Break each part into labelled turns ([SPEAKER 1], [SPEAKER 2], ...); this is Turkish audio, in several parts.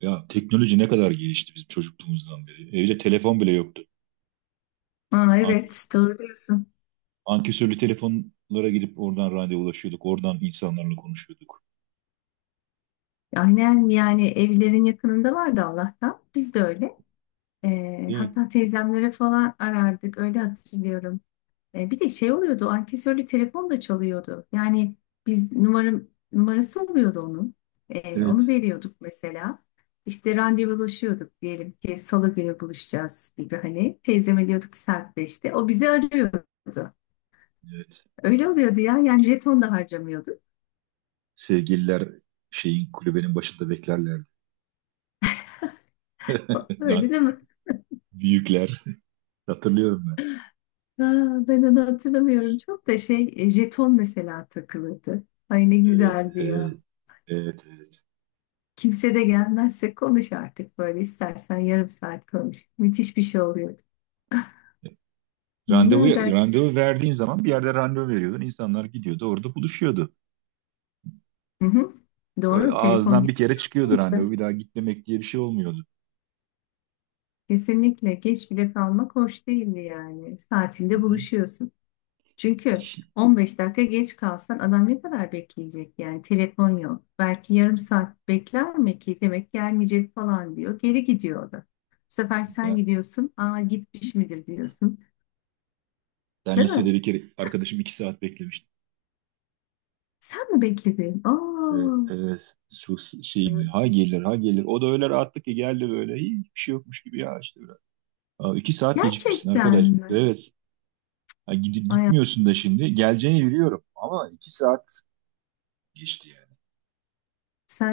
[SPEAKER 1] Ya teknoloji ne kadar gelişti bizim çocukluğumuzdan beri. Evde telefon bile yoktu.
[SPEAKER 2] Aa,
[SPEAKER 1] Ank-
[SPEAKER 2] evet doğru diyorsun.
[SPEAKER 1] Ankesörlü telefonlara gidip oradan randevulaşıyorduk. Oradan insanlarla konuşuyorduk.
[SPEAKER 2] Aynen yani evlerin yakınında vardı Allah'tan. Biz de öyle.
[SPEAKER 1] Evet.
[SPEAKER 2] Hatta teyzemlere falan arardık öyle hatırlıyorum. Bir de şey oluyordu ankesörlü telefon da çalıyordu. Yani biz numarası oluyordu onun. Onu
[SPEAKER 1] Evet.
[SPEAKER 2] veriyorduk mesela. İşte randevulaşıyorduk diyelim ki salı günü buluşacağız gibi hani. Teyzeme diyorduk ki saat 5'te. O bizi arıyordu.
[SPEAKER 1] Evet.
[SPEAKER 2] Öyle oluyordu ya yani jeton da harcamıyorduk.
[SPEAKER 1] Sevgililer kulübenin başında beklerlerdi. Yani
[SPEAKER 2] Öyle değil mi?
[SPEAKER 1] Büyükler. Hatırlıyorum ben.
[SPEAKER 2] Ha, ben onu hatırlamıyorum çok da jeton mesela takılırdı. Ay ne
[SPEAKER 1] Evet.
[SPEAKER 2] güzeldi
[SPEAKER 1] Evet.
[SPEAKER 2] ya.
[SPEAKER 1] Evet. Evet.
[SPEAKER 2] Kimse de gelmezse konuş artık böyle istersen yarım saat konuş. Müthiş bir şey oluyordu.
[SPEAKER 1] Randevu,
[SPEAKER 2] Ne kadar.
[SPEAKER 1] randevu verdiğin zaman bir yerde randevu veriyordun. İnsanlar gidiyordu. Orada buluşuyordu.
[SPEAKER 2] Hı hı. Doğru telefon
[SPEAKER 1] Ağızdan bir kere çıkıyordu randevu.
[SPEAKER 2] geçmeyince
[SPEAKER 1] Bir daha git demek diye bir şey olmuyordu.
[SPEAKER 2] kesinlikle geç bile kalmak hoş değildi yani.
[SPEAKER 1] Hı
[SPEAKER 2] Saatinde
[SPEAKER 1] hı.
[SPEAKER 2] buluşuyorsun. Çünkü
[SPEAKER 1] İş-
[SPEAKER 2] 15 dakika geç kalsan adam ne kadar bekleyecek yani telefon yok. Belki yarım saat bekler mi ki demek gelmeyecek falan diyor. Geri gidiyor o da. Bu sefer sen gidiyorsun. Aa, gitmiş midir diyorsun.
[SPEAKER 1] Ben
[SPEAKER 2] Değil mi?
[SPEAKER 1] lisede bir kere arkadaşım iki saat beklemiştim.
[SPEAKER 2] Sen mi bekledin?
[SPEAKER 1] Ve,
[SPEAKER 2] Aa,
[SPEAKER 1] e, Şey mi? Ha gelir, ha gelir. O da öyle rahatlık ki geldi böyle. "İyi, hiçbir şey yokmuş gibi ya işte. Biraz." Aa, iki saat gecikmişsin
[SPEAKER 2] gerçekten
[SPEAKER 1] arkadaş.
[SPEAKER 2] mi?
[SPEAKER 1] Evet. Ha,
[SPEAKER 2] Ay,
[SPEAKER 1] gitmiyorsun da şimdi. Geleceğini biliyorum. Ama iki saat geçti yani.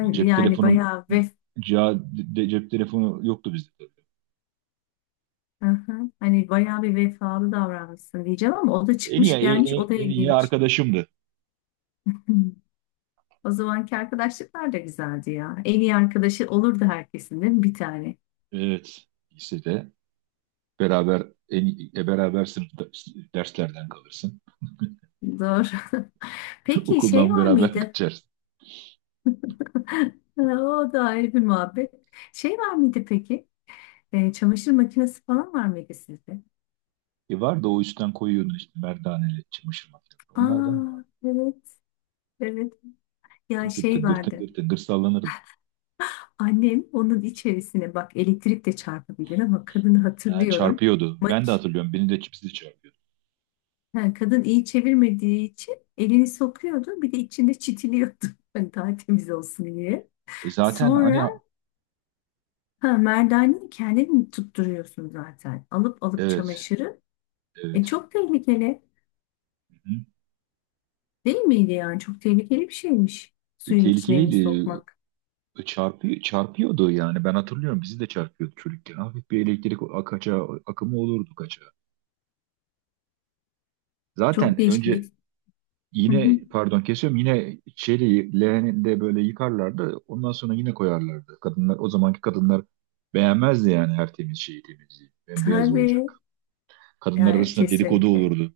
[SPEAKER 1] O Cep
[SPEAKER 2] yani
[SPEAKER 1] telefonu
[SPEAKER 2] bayağı.
[SPEAKER 1] ca- de- Cep telefonu yoktu bizde, tabii.
[SPEAKER 2] Hı hı. Hani bayağı bir vefalı davranmışsın diyeceğim ama o da çıkmış gelmiş o da
[SPEAKER 1] En iyi
[SPEAKER 2] ilginç.
[SPEAKER 1] arkadaşımdı.
[SPEAKER 2] Hmm. O zamanki arkadaşlıklar da güzeldi ya. En iyi arkadaşı olurdu herkesin değil mi? Bir tane.
[SPEAKER 1] Evet. Lisede beraber, en, beraber sınıfta derslerden kalırsın.
[SPEAKER 2] Doğru. Peki şey
[SPEAKER 1] Okuldan
[SPEAKER 2] var
[SPEAKER 1] beraber
[SPEAKER 2] mıydı?
[SPEAKER 1] kaçarsın.
[SPEAKER 2] O da ayrı bir muhabbet. Şey var mıydı peki? Çamaşır makinesi falan var mıydı sizde?
[SPEAKER 1] E, vardı, o üstten koyuyordun işte, merdaneli çamaşır makinesi. Onlardan vardı.
[SPEAKER 2] Aa, evet, evet. Ya
[SPEAKER 1] Tıngır
[SPEAKER 2] şey
[SPEAKER 1] tıngır
[SPEAKER 2] vardı.
[SPEAKER 1] tıngır tıngır sallanırdı.
[SPEAKER 2] Annem onun içerisine bak elektrik de çarpabilir ama kadını
[SPEAKER 1] Ha,
[SPEAKER 2] hatırlıyorum.
[SPEAKER 1] çarpıyordu.
[SPEAKER 2] Mak
[SPEAKER 1] Ben de hatırlıyorum. Beni de çipsi de çarpıyordu.
[SPEAKER 2] ha, Kadın iyi çevirmediği için elini sokuyordu. Bir de içinde çitiliyordu. Hani daha temiz olsun diye.
[SPEAKER 1] E zaten hani
[SPEAKER 2] Sonra ha, merdaneyi kendin tutturuyorsun zaten. Alıp alıp
[SPEAKER 1] evet,
[SPEAKER 2] çamaşırı.
[SPEAKER 1] evet.
[SPEAKER 2] Çok tehlikeli.
[SPEAKER 1] Hı hı.
[SPEAKER 2] Değil miydi yani? Çok tehlikeli bir şeymiş.
[SPEAKER 1] E,
[SPEAKER 2] Suyun içine elini
[SPEAKER 1] tehlikeliydi.
[SPEAKER 2] sokmak.
[SPEAKER 1] E, çarpıyordu yani. Ben hatırlıyorum. Bizi de çarpıyordu çocukken. Hafif bir elektrik akımı olurdu kaça.
[SPEAKER 2] Çok
[SPEAKER 1] Zaten
[SPEAKER 2] değişik
[SPEAKER 1] önce,
[SPEAKER 2] bir. Hı hı.
[SPEAKER 1] yine pardon kesiyorum, yine çeliği leğeninde böyle yıkarlardı. Ondan sonra yine koyarlardı. Kadınlar, o zamanki kadınlar beğenmezdi yani her temiz şeyi, temizliği. Bembeyaz olacak.
[SPEAKER 2] Tabii.
[SPEAKER 1] Kadınlar
[SPEAKER 2] Yani
[SPEAKER 1] arasında dedikodu
[SPEAKER 2] kesinlikle.
[SPEAKER 1] olurdu.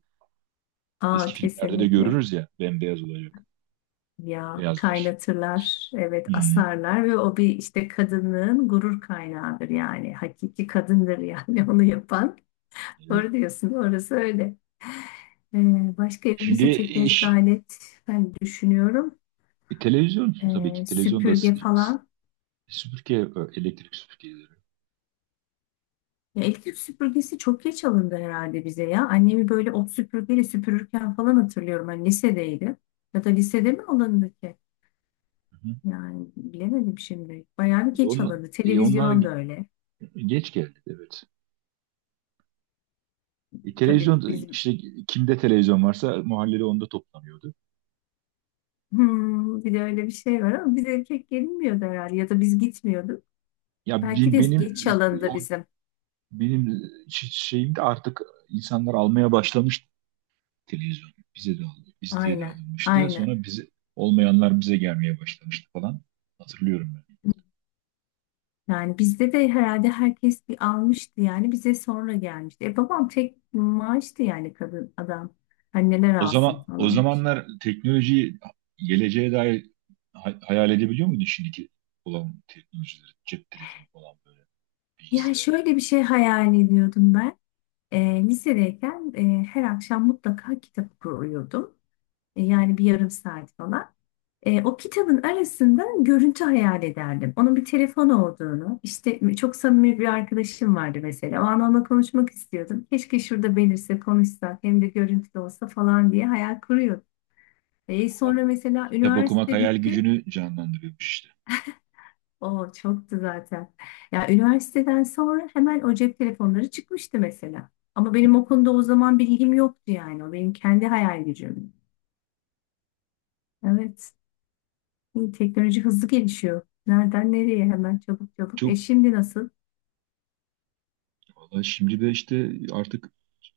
[SPEAKER 1] Eski
[SPEAKER 2] Aa,
[SPEAKER 1] filmlerde de
[SPEAKER 2] kesinlikle.
[SPEAKER 1] görürüz ya, bembeyaz olacak
[SPEAKER 2] Ya
[SPEAKER 1] beyazlar.
[SPEAKER 2] kaynatırlar. Evet,
[SPEAKER 1] Hmm,
[SPEAKER 2] asarlar ve o bir işte kadının gurur kaynağıdır yani. Hakiki kadındır yani onu yapan.
[SPEAKER 1] evet.
[SPEAKER 2] Doğru diyorsun. Orası öyle. Ee, Başka
[SPEAKER 1] Şimdi
[SPEAKER 2] elimizde teknolojik
[SPEAKER 1] iş,
[SPEAKER 2] alet ben düşünüyorum.
[SPEAKER 1] Televizyon, tabii ki televizyonda
[SPEAKER 2] Süpürge falan.
[SPEAKER 1] süpürge, elektrik süpürgeleri.
[SPEAKER 2] Ya elektrik süpürgesi çok geç alındı herhalde bize ya. Annemi böyle ot süpürgeyle süpürürken falan hatırlıyorum. Hani lisedeydi. Ya da lisede mi alındı ki?
[SPEAKER 1] Hı hı.
[SPEAKER 2] Yani bilemedim şimdi. Bayağı bir
[SPEAKER 1] E,
[SPEAKER 2] geç
[SPEAKER 1] onlar,
[SPEAKER 2] alındı.
[SPEAKER 1] Onlar
[SPEAKER 2] Televizyon da öyle.
[SPEAKER 1] geç geldi, evet. E,
[SPEAKER 2] Tabii
[SPEAKER 1] televizyon
[SPEAKER 2] bizim.
[SPEAKER 1] işte, kimde televizyon varsa mahallede, onda toplanıyordu.
[SPEAKER 2] Bir de öyle bir şey var ama bize pek gelinmiyordu herhalde. Ya da biz gitmiyorduk. Belki de
[SPEAKER 1] Benim
[SPEAKER 2] geç alındı
[SPEAKER 1] o
[SPEAKER 2] bizim.
[SPEAKER 1] benim şeyim de, artık insanlar almaya başlamış televizyonu. Bize de aldı, bizde de
[SPEAKER 2] Aynen.
[SPEAKER 1] alınmıştı.
[SPEAKER 2] Aynen.
[SPEAKER 1] Sonra bize olmayanlar bize gelmeye başlamıştı falan. Hatırlıyorum ben.
[SPEAKER 2] Yani bizde de herhalde herkes bir almıştı yani bize sonra gelmişti. Babam tek maaştı yani kadın adam. Hani neler alsın
[SPEAKER 1] O
[SPEAKER 2] falan.
[SPEAKER 1] zamanlar teknolojiyi, geleceğe dair hayal edebiliyor muydun şimdiki olan teknolojileri? Cep telefonu falan, böyle
[SPEAKER 2] Yani
[SPEAKER 1] bilgisayar.
[SPEAKER 2] şöyle bir şey hayal ediyordum ben. Lisedeyken her akşam mutlaka kitap okuyordum. Yani bir yarım saat falan. O kitabın arasında görüntü hayal ederdim. Onun bir telefon olduğunu, işte çok samimi bir arkadaşım vardı mesela. O an onunla konuşmak istiyordum. Keşke şurada belirse konuşsak hem de görüntülü olsa falan diye hayal kuruyordum. Sonra mesela
[SPEAKER 1] Kitap okumak
[SPEAKER 2] üniversite
[SPEAKER 1] hayal
[SPEAKER 2] bitti.
[SPEAKER 1] gücünü canlandırıyormuş işte.
[SPEAKER 2] O çoktu zaten. Ya üniversiteden sonra hemen o cep telefonları çıkmıştı mesela. Ama benim o konuda o zaman bilgim yoktu yani. O benim kendi hayal gücüm. Evet. İyi, teknoloji hızlı gelişiyor. Nereden nereye hemen çabuk çabuk.
[SPEAKER 1] Çok.
[SPEAKER 2] Şimdi nasıl?
[SPEAKER 1] Valla şimdi de işte artık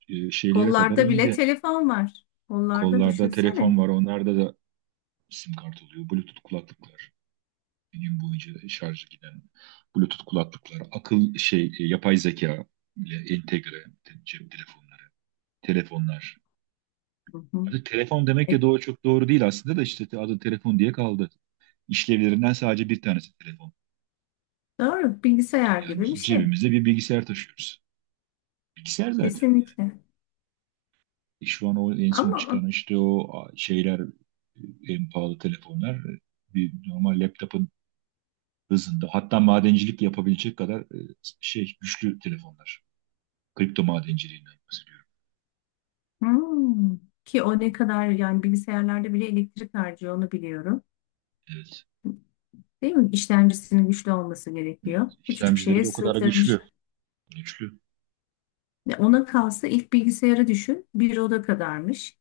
[SPEAKER 1] şeylere kadar
[SPEAKER 2] Kollarda bile
[SPEAKER 1] indi.
[SPEAKER 2] telefon var. Kollarda
[SPEAKER 1] Kollarda telefon
[SPEAKER 2] düşünsene.
[SPEAKER 1] var, onlarda da sim kart oluyor. Bluetooth kulaklıklar. Bir gün boyunca şarjı giden Bluetooth kulaklıklar. Yapay zeka ile entegre cep telefonları, telefonlar.
[SPEAKER 2] Hı hı.
[SPEAKER 1] Hadi telefon demek de
[SPEAKER 2] E,
[SPEAKER 1] doğru, çok doğru değil aslında da, işte adı telefon diye kaldı. İşlevlerinden sadece bir tanesi telefon.
[SPEAKER 2] doğru. Bilgisayar
[SPEAKER 1] Yani
[SPEAKER 2] gibi bir şey.
[SPEAKER 1] cebimizde bir bilgisayar taşıyoruz. Bilgisayar zaten.
[SPEAKER 2] Kesinlikle.
[SPEAKER 1] Şu an o en son
[SPEAKER 2] Ama
[SPEAKER 1] çıkan işte o şeyler, en pahalı telefonlar, bir normal laptopun hızında, hatta madencilik yapabilecek kadar güçlü telefonlar. Kripto madenciliğinden bahsediyorum.
[SPEAKER 2] hmm. Ki o ne kadar yani bilgisayarlarda bile elektrik harcıyor onu biliyorum.
[SPEAKER 1] Evet.
[SPEAKER 2] Değil mi? İşlemcisinin güçlü olması gerekiyor.
[SPEAKER 1] Evet.
[SPEAKER 2] Küçücük
[SPEAKER 1] İşlemcileri
[SPEAKER 2] şeye
[SPEAKER 1] de o kadar güçlü.
[SPEAKER 2] sığdırmışlar.
[SPEAKER 1] Güçlü.
[SPEAKER 2] Ya ona kalsa ilk bilgisayarı düşün. Bir oda kadarmış.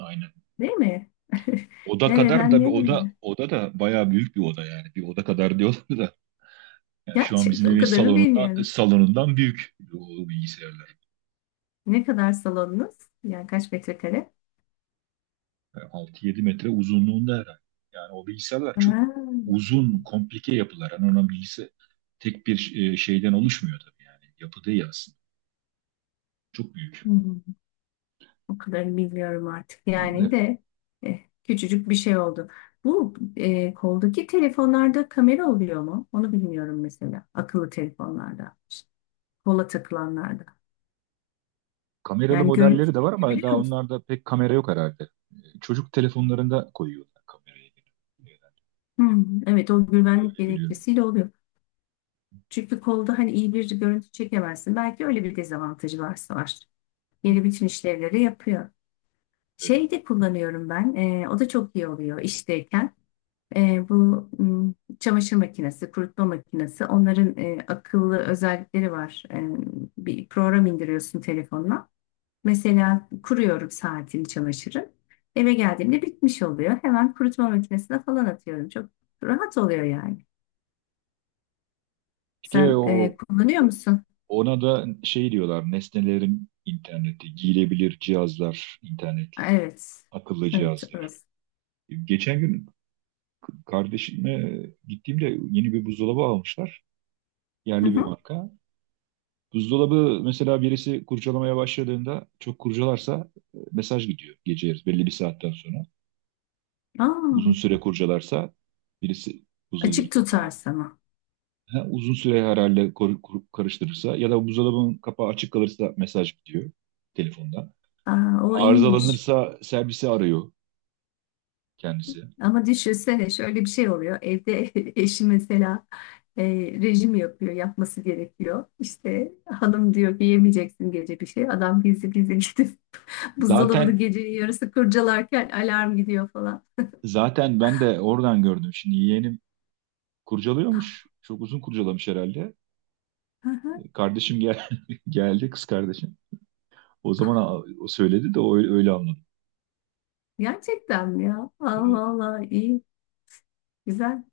[SPEAKER 1] Aynen.
[SPEAKER 2] Değil mi?
[SPEAKER 1] Oda kadar
[SPEAKER 2] Nereden
[SPEAKER 1] da, bir oda
[SPEAKER 2] nereye?
[SPEAKER 1] oda da bayağı büyük bir oda yani. Bir oda kadar diyorlar da. Yani şu an
[SPEAKER 2] Gerçek
[SPEAKER 1] bizim
[SPEAKER 2] o
[SPEAKER 1] evin
[SPEAKER 2] kadarını bilmiyorum.
[SPEAKER 1] salonundan büyük o bilgisayarlar.
[SPEAKER 2] Ne kadar salonunuz? Yani kaç metrekare?
[SPEAKER 1] E, 6-7 metre uzunluğunda herhalde. Yani o bilgisayarlar
[SPEAKER 2] Ha.
[SPEAKER 1] çok uzun, komplike yapılar. Yani onun bilgisi tek bir şeyden oluşmuyor tabii yani. Yapı değil aslında. Çok büyük.
[SPEAKER 2] O kadarını bilmiyorum artık. Yani
[SPEAKER 1] E,
[SPEAKER 2] de eh, küçücük bir şey oldu. Bu koldaki telefonlarda kamera oluyor mu? Onu bilmiyorum mesela. Akıllı telefonlarda, işte kola takılanlarda.
[SPEAKER 1] kameralı
[SPEAKER 2] Yani görüntü
[SPEAKER 1] modelleri de var ama
[SPEAKER 2] çekebiliyor
[SPEAKER 1] daha
[SPEAKER 2] musun?
[SPEAKER 1] onlarda pek kamera yok herhalde. Çocuk telefonlarında koyuyorlar kamerayı. Yani
[SPEAKER 2] Hmm, evet, o güvenlik
[SPEAKER 1] öyle biliyorum.
[SPEAKER 2] gerekçesiyle oluyor. Çünkü kolda hani iyi bir görüntü çekemezsin. Belki öyle bir dezavantajı varsa var.
[SPEAKER 1] Hı hı.
[SPEAKER 2] Yeni bütün işlevleri yapıyor.
[SPEAKER 1] Evet.
[SPEAKER 2] Şey de kullanıyorum ben. O da çok iyi oluyor işteyken. Bu çamaşır makinesi, kurutma makinesi onların akıllı özellikleri var. Bir program indiriyorsun telefonla. Mesela kuruyorum saatini çamaşırı. Eve geldiğimde bitmiş oluyor. Hemen kurutma makinesine falan atıyorum. Çok rahat oluyor yani.
[SPEAKER 1] İşte
[SPEAKER 2] Sen
[SPEAKER 1] o,
[SPEAKER 2] kullanıyor
[SPEAKER 1] o-
[SPEAKER 2] musun?
[SPEAKER 1] ona da şey diyorlar: nesnelerin interneti, giyilebilir cihazlar, internetli,
[SPEAKER 2] Evet.
[SPEAKER 1] akıllı
[SPEAKER 2] Evet,
[SPEAKER 1] cihazlar.
[SPEAKER 2] orası.
[SPEAKER 1] Geçen gün kardeşimle gittiğimde, yeni bir buzdolabı almışlar.
[SPEAKER 2] Hı
[SPEAKER 1] Yerli bir
[SPEAKER 2] hı.
[SPEAKER 1] marka. Buzdolabı mesela, birisi kurcalamaya başladığında, çok kurcalarsa mesaj gidiyor gece yarısı belli bir saatten sonra. Uzun
[SPEAKER 2] Aa,
[SPEAKER 1] süre kurcalarsa birisi buzdolabının
[SPEAKER 2] açık tutar
[SPEAKER 1] kapağını,
[SPEAKER 2] sana.
[SPEAKER 1] ha, uzun süre herhalde karıştırırsa ya da buzdolabının kapağı açık kalırsa mesaj gidiyor telefonda.
[SPEAKER 2] Aa, o iyiymiş.
[SPEAKER 1] Arızalanırsa servisi arıyor kendisi.
[SPEAKER 2] Ama düşünsene şöyle bir şey oluyor. Evde eşi mesela e, rejim yapıyor, yapması gerekiyor. İşte hanım diyor ki yemeyeceksin gece bir şey. Adam gizli gizli gidip buzdolabını
[SPEAKER 1] Zaten
[SPEAKER 2] gecenin yarısı kurcalarken alarm gidiyor falan.
[SPEAKER 1] zaten ben de oradan gördüm. Şimdi yeğenim kurcalıyormuş. Çok uzun kurcalamış herhalde. Kardeşim gel geldi kız kardeşim. O zaman o söyledi de, öyle anladım.
[SPEAKER 2] Gerçekten mi ya?
[SPEAKER 1] Evet.
[SPEAKER 2] Allah Allah, iyi, güzel.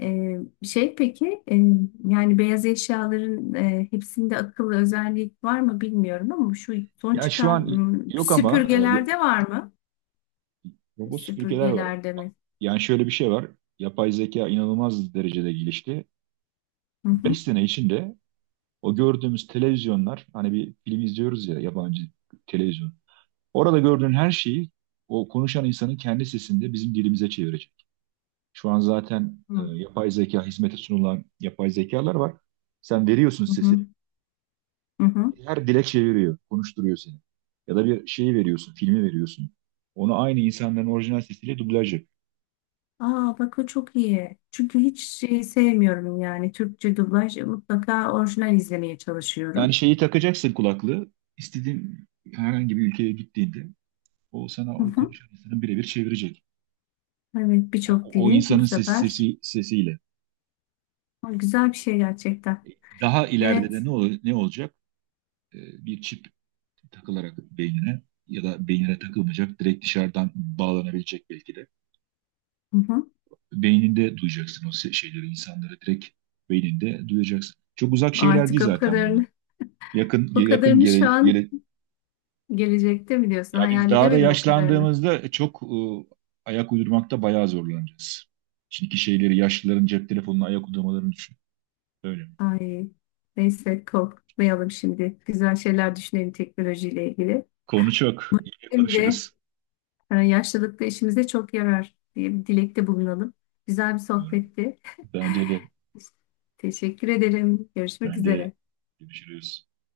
[SPEAKER 2] E, peki, yani beyaz eşyaların hepsinde akıllı özellik var mı bilmiyorum ama şu son
[SPEAKER 1] Ya şu
[SPEAKER 2] çıkan
[SPEAKER 1] an yok ama,
[SPEAKER 2] süpürgelerde var mı?
[SPEAKER 1] robot süpürgeler var.
[SPEAKER 2] Süpürgeler demek.
[SPEAKER 1] Yani şöyle bir şey var. Yapay zeka inanılmaz derecede gelişti.
[SPEAKER 2] Hı hı.
[SPEAKER 1] 5 sene içinde o gördüğümüz televizyonlar, hani bir film izliyoruz ya, yabancı televizyon. Orada gördüğün her şeyi, o konuşan insanın kendi sesinde bizim dilimize çevirecek. Şu an zaten
[SPEAKER 2] Hı
[SPEAKER 1] e,
[SPEAKER 2] hı.
[SPEAKER 1] yapay zeka hizmete sunulan yapay zekalar var. Sen veriyorsun sesi,
[SPEAKER 2] Hı, hı hı.
[SPEAKER 1] her dilekçe veriyor, konuşturuyor seni. Ya da bir şeyi veriyorsun, filmi veriyorsun. Onu aynı insanların orijinal sesiyle dublaj yap.
[SPEAKER 2] Aa, bak o çok iyi. Çünkü hiç şey sevmiyorum yani Türkçe dublaj. Mutlaka orijinal izlemeye çalışıyorum.
[SPEAKER 1] Yani şeyi takacaksın, kulaklığı. İstediğin herhangi bir ülkeye gittiğinde, o
[SPEAKER 2] Hı
[SPEAKER 1] sana o
[SPEAKER 2] hı.
[SPEAKER 1] konuşan insanı birebir çevirecek.
[SPEAKER 2] Evet,
[SPEAKER 1] Yani
[SPEAKER 2] birçok
[SPEAKER 1] o, o
[SPEAKER 2] dili bu
[SPEAKER 1] insanın
[SPEAKER 2] sefer.
[SPEAKER 1] sesiyle.
[SPEAKER 2] Aa, güzel bir şey gerçekten.
[SPEAKER 1] Daha ileride de
[SPEAKER 2] Evet.
[SPEAKER 1] ne olacak? Bir çip takılarak beynine, ya da beynine takılmayacak, direkt dışarıdan bağlanabilecek belki de.
[SPEAKER 2] Hı hı.
[SPEAKER 1] Beyninde duyacaksın o şeyleri, insanlara direkt beyninde duyacaksın. Çok uzak şeyler
[SPEAKER 2] Artık
[SPEAKER 1] değil
[SPEAKER 2] o
[SPEAKER 1] zaten bunlar.
[SPEAKER 2] kadarını
[SPEAKER 1] Yakın
[SPEAKER 2] o
[SPEAKER 1] yakın
[SPEAKER 2] kadarını şu an
[SPEAKER 1] gele,
[SPEAKER 2] gelecekte mi diyorsun?
[SPEAKER 1] ya biz
[SPEAKER 2] Hayal
[SPEAKER 1] daha da
[SPEAKER 2] edemedim o kadarını.
[SPEAKER 1] yaşlandığımızda çok ayak uydurmakta bayağı zorlanacağız. Şimdiki şeyleri, yaşlıların cep telefonuna ayak uydurmalarını düşün. Öyle.
[SPEAKER 2] Ay, neyse korkmayalım şimdi. Güzel şeyler düşünelim teknolojiyle ilgili.
[SPEAKER 1] Konu çok. İyi
[SPEAKER 2] Şimdi
[SPEAKER 1] konuşuruz.
[SPEAKER 2] yaşlılıkta işimize çok yarar diye bir dilekte bulunalım. Güzel bir
[SPEAKER 1] Umarım.
[SPEAKER 2] sohbetti.
[SPEAKER 1] Bence de.
[SPEAKER 2] Teşekkür ederim. Görüşmek
[SPEAKER 1] Ben de.
[SPEAKER 2] üzere.
[SPEAKER 1] Görüşürüz.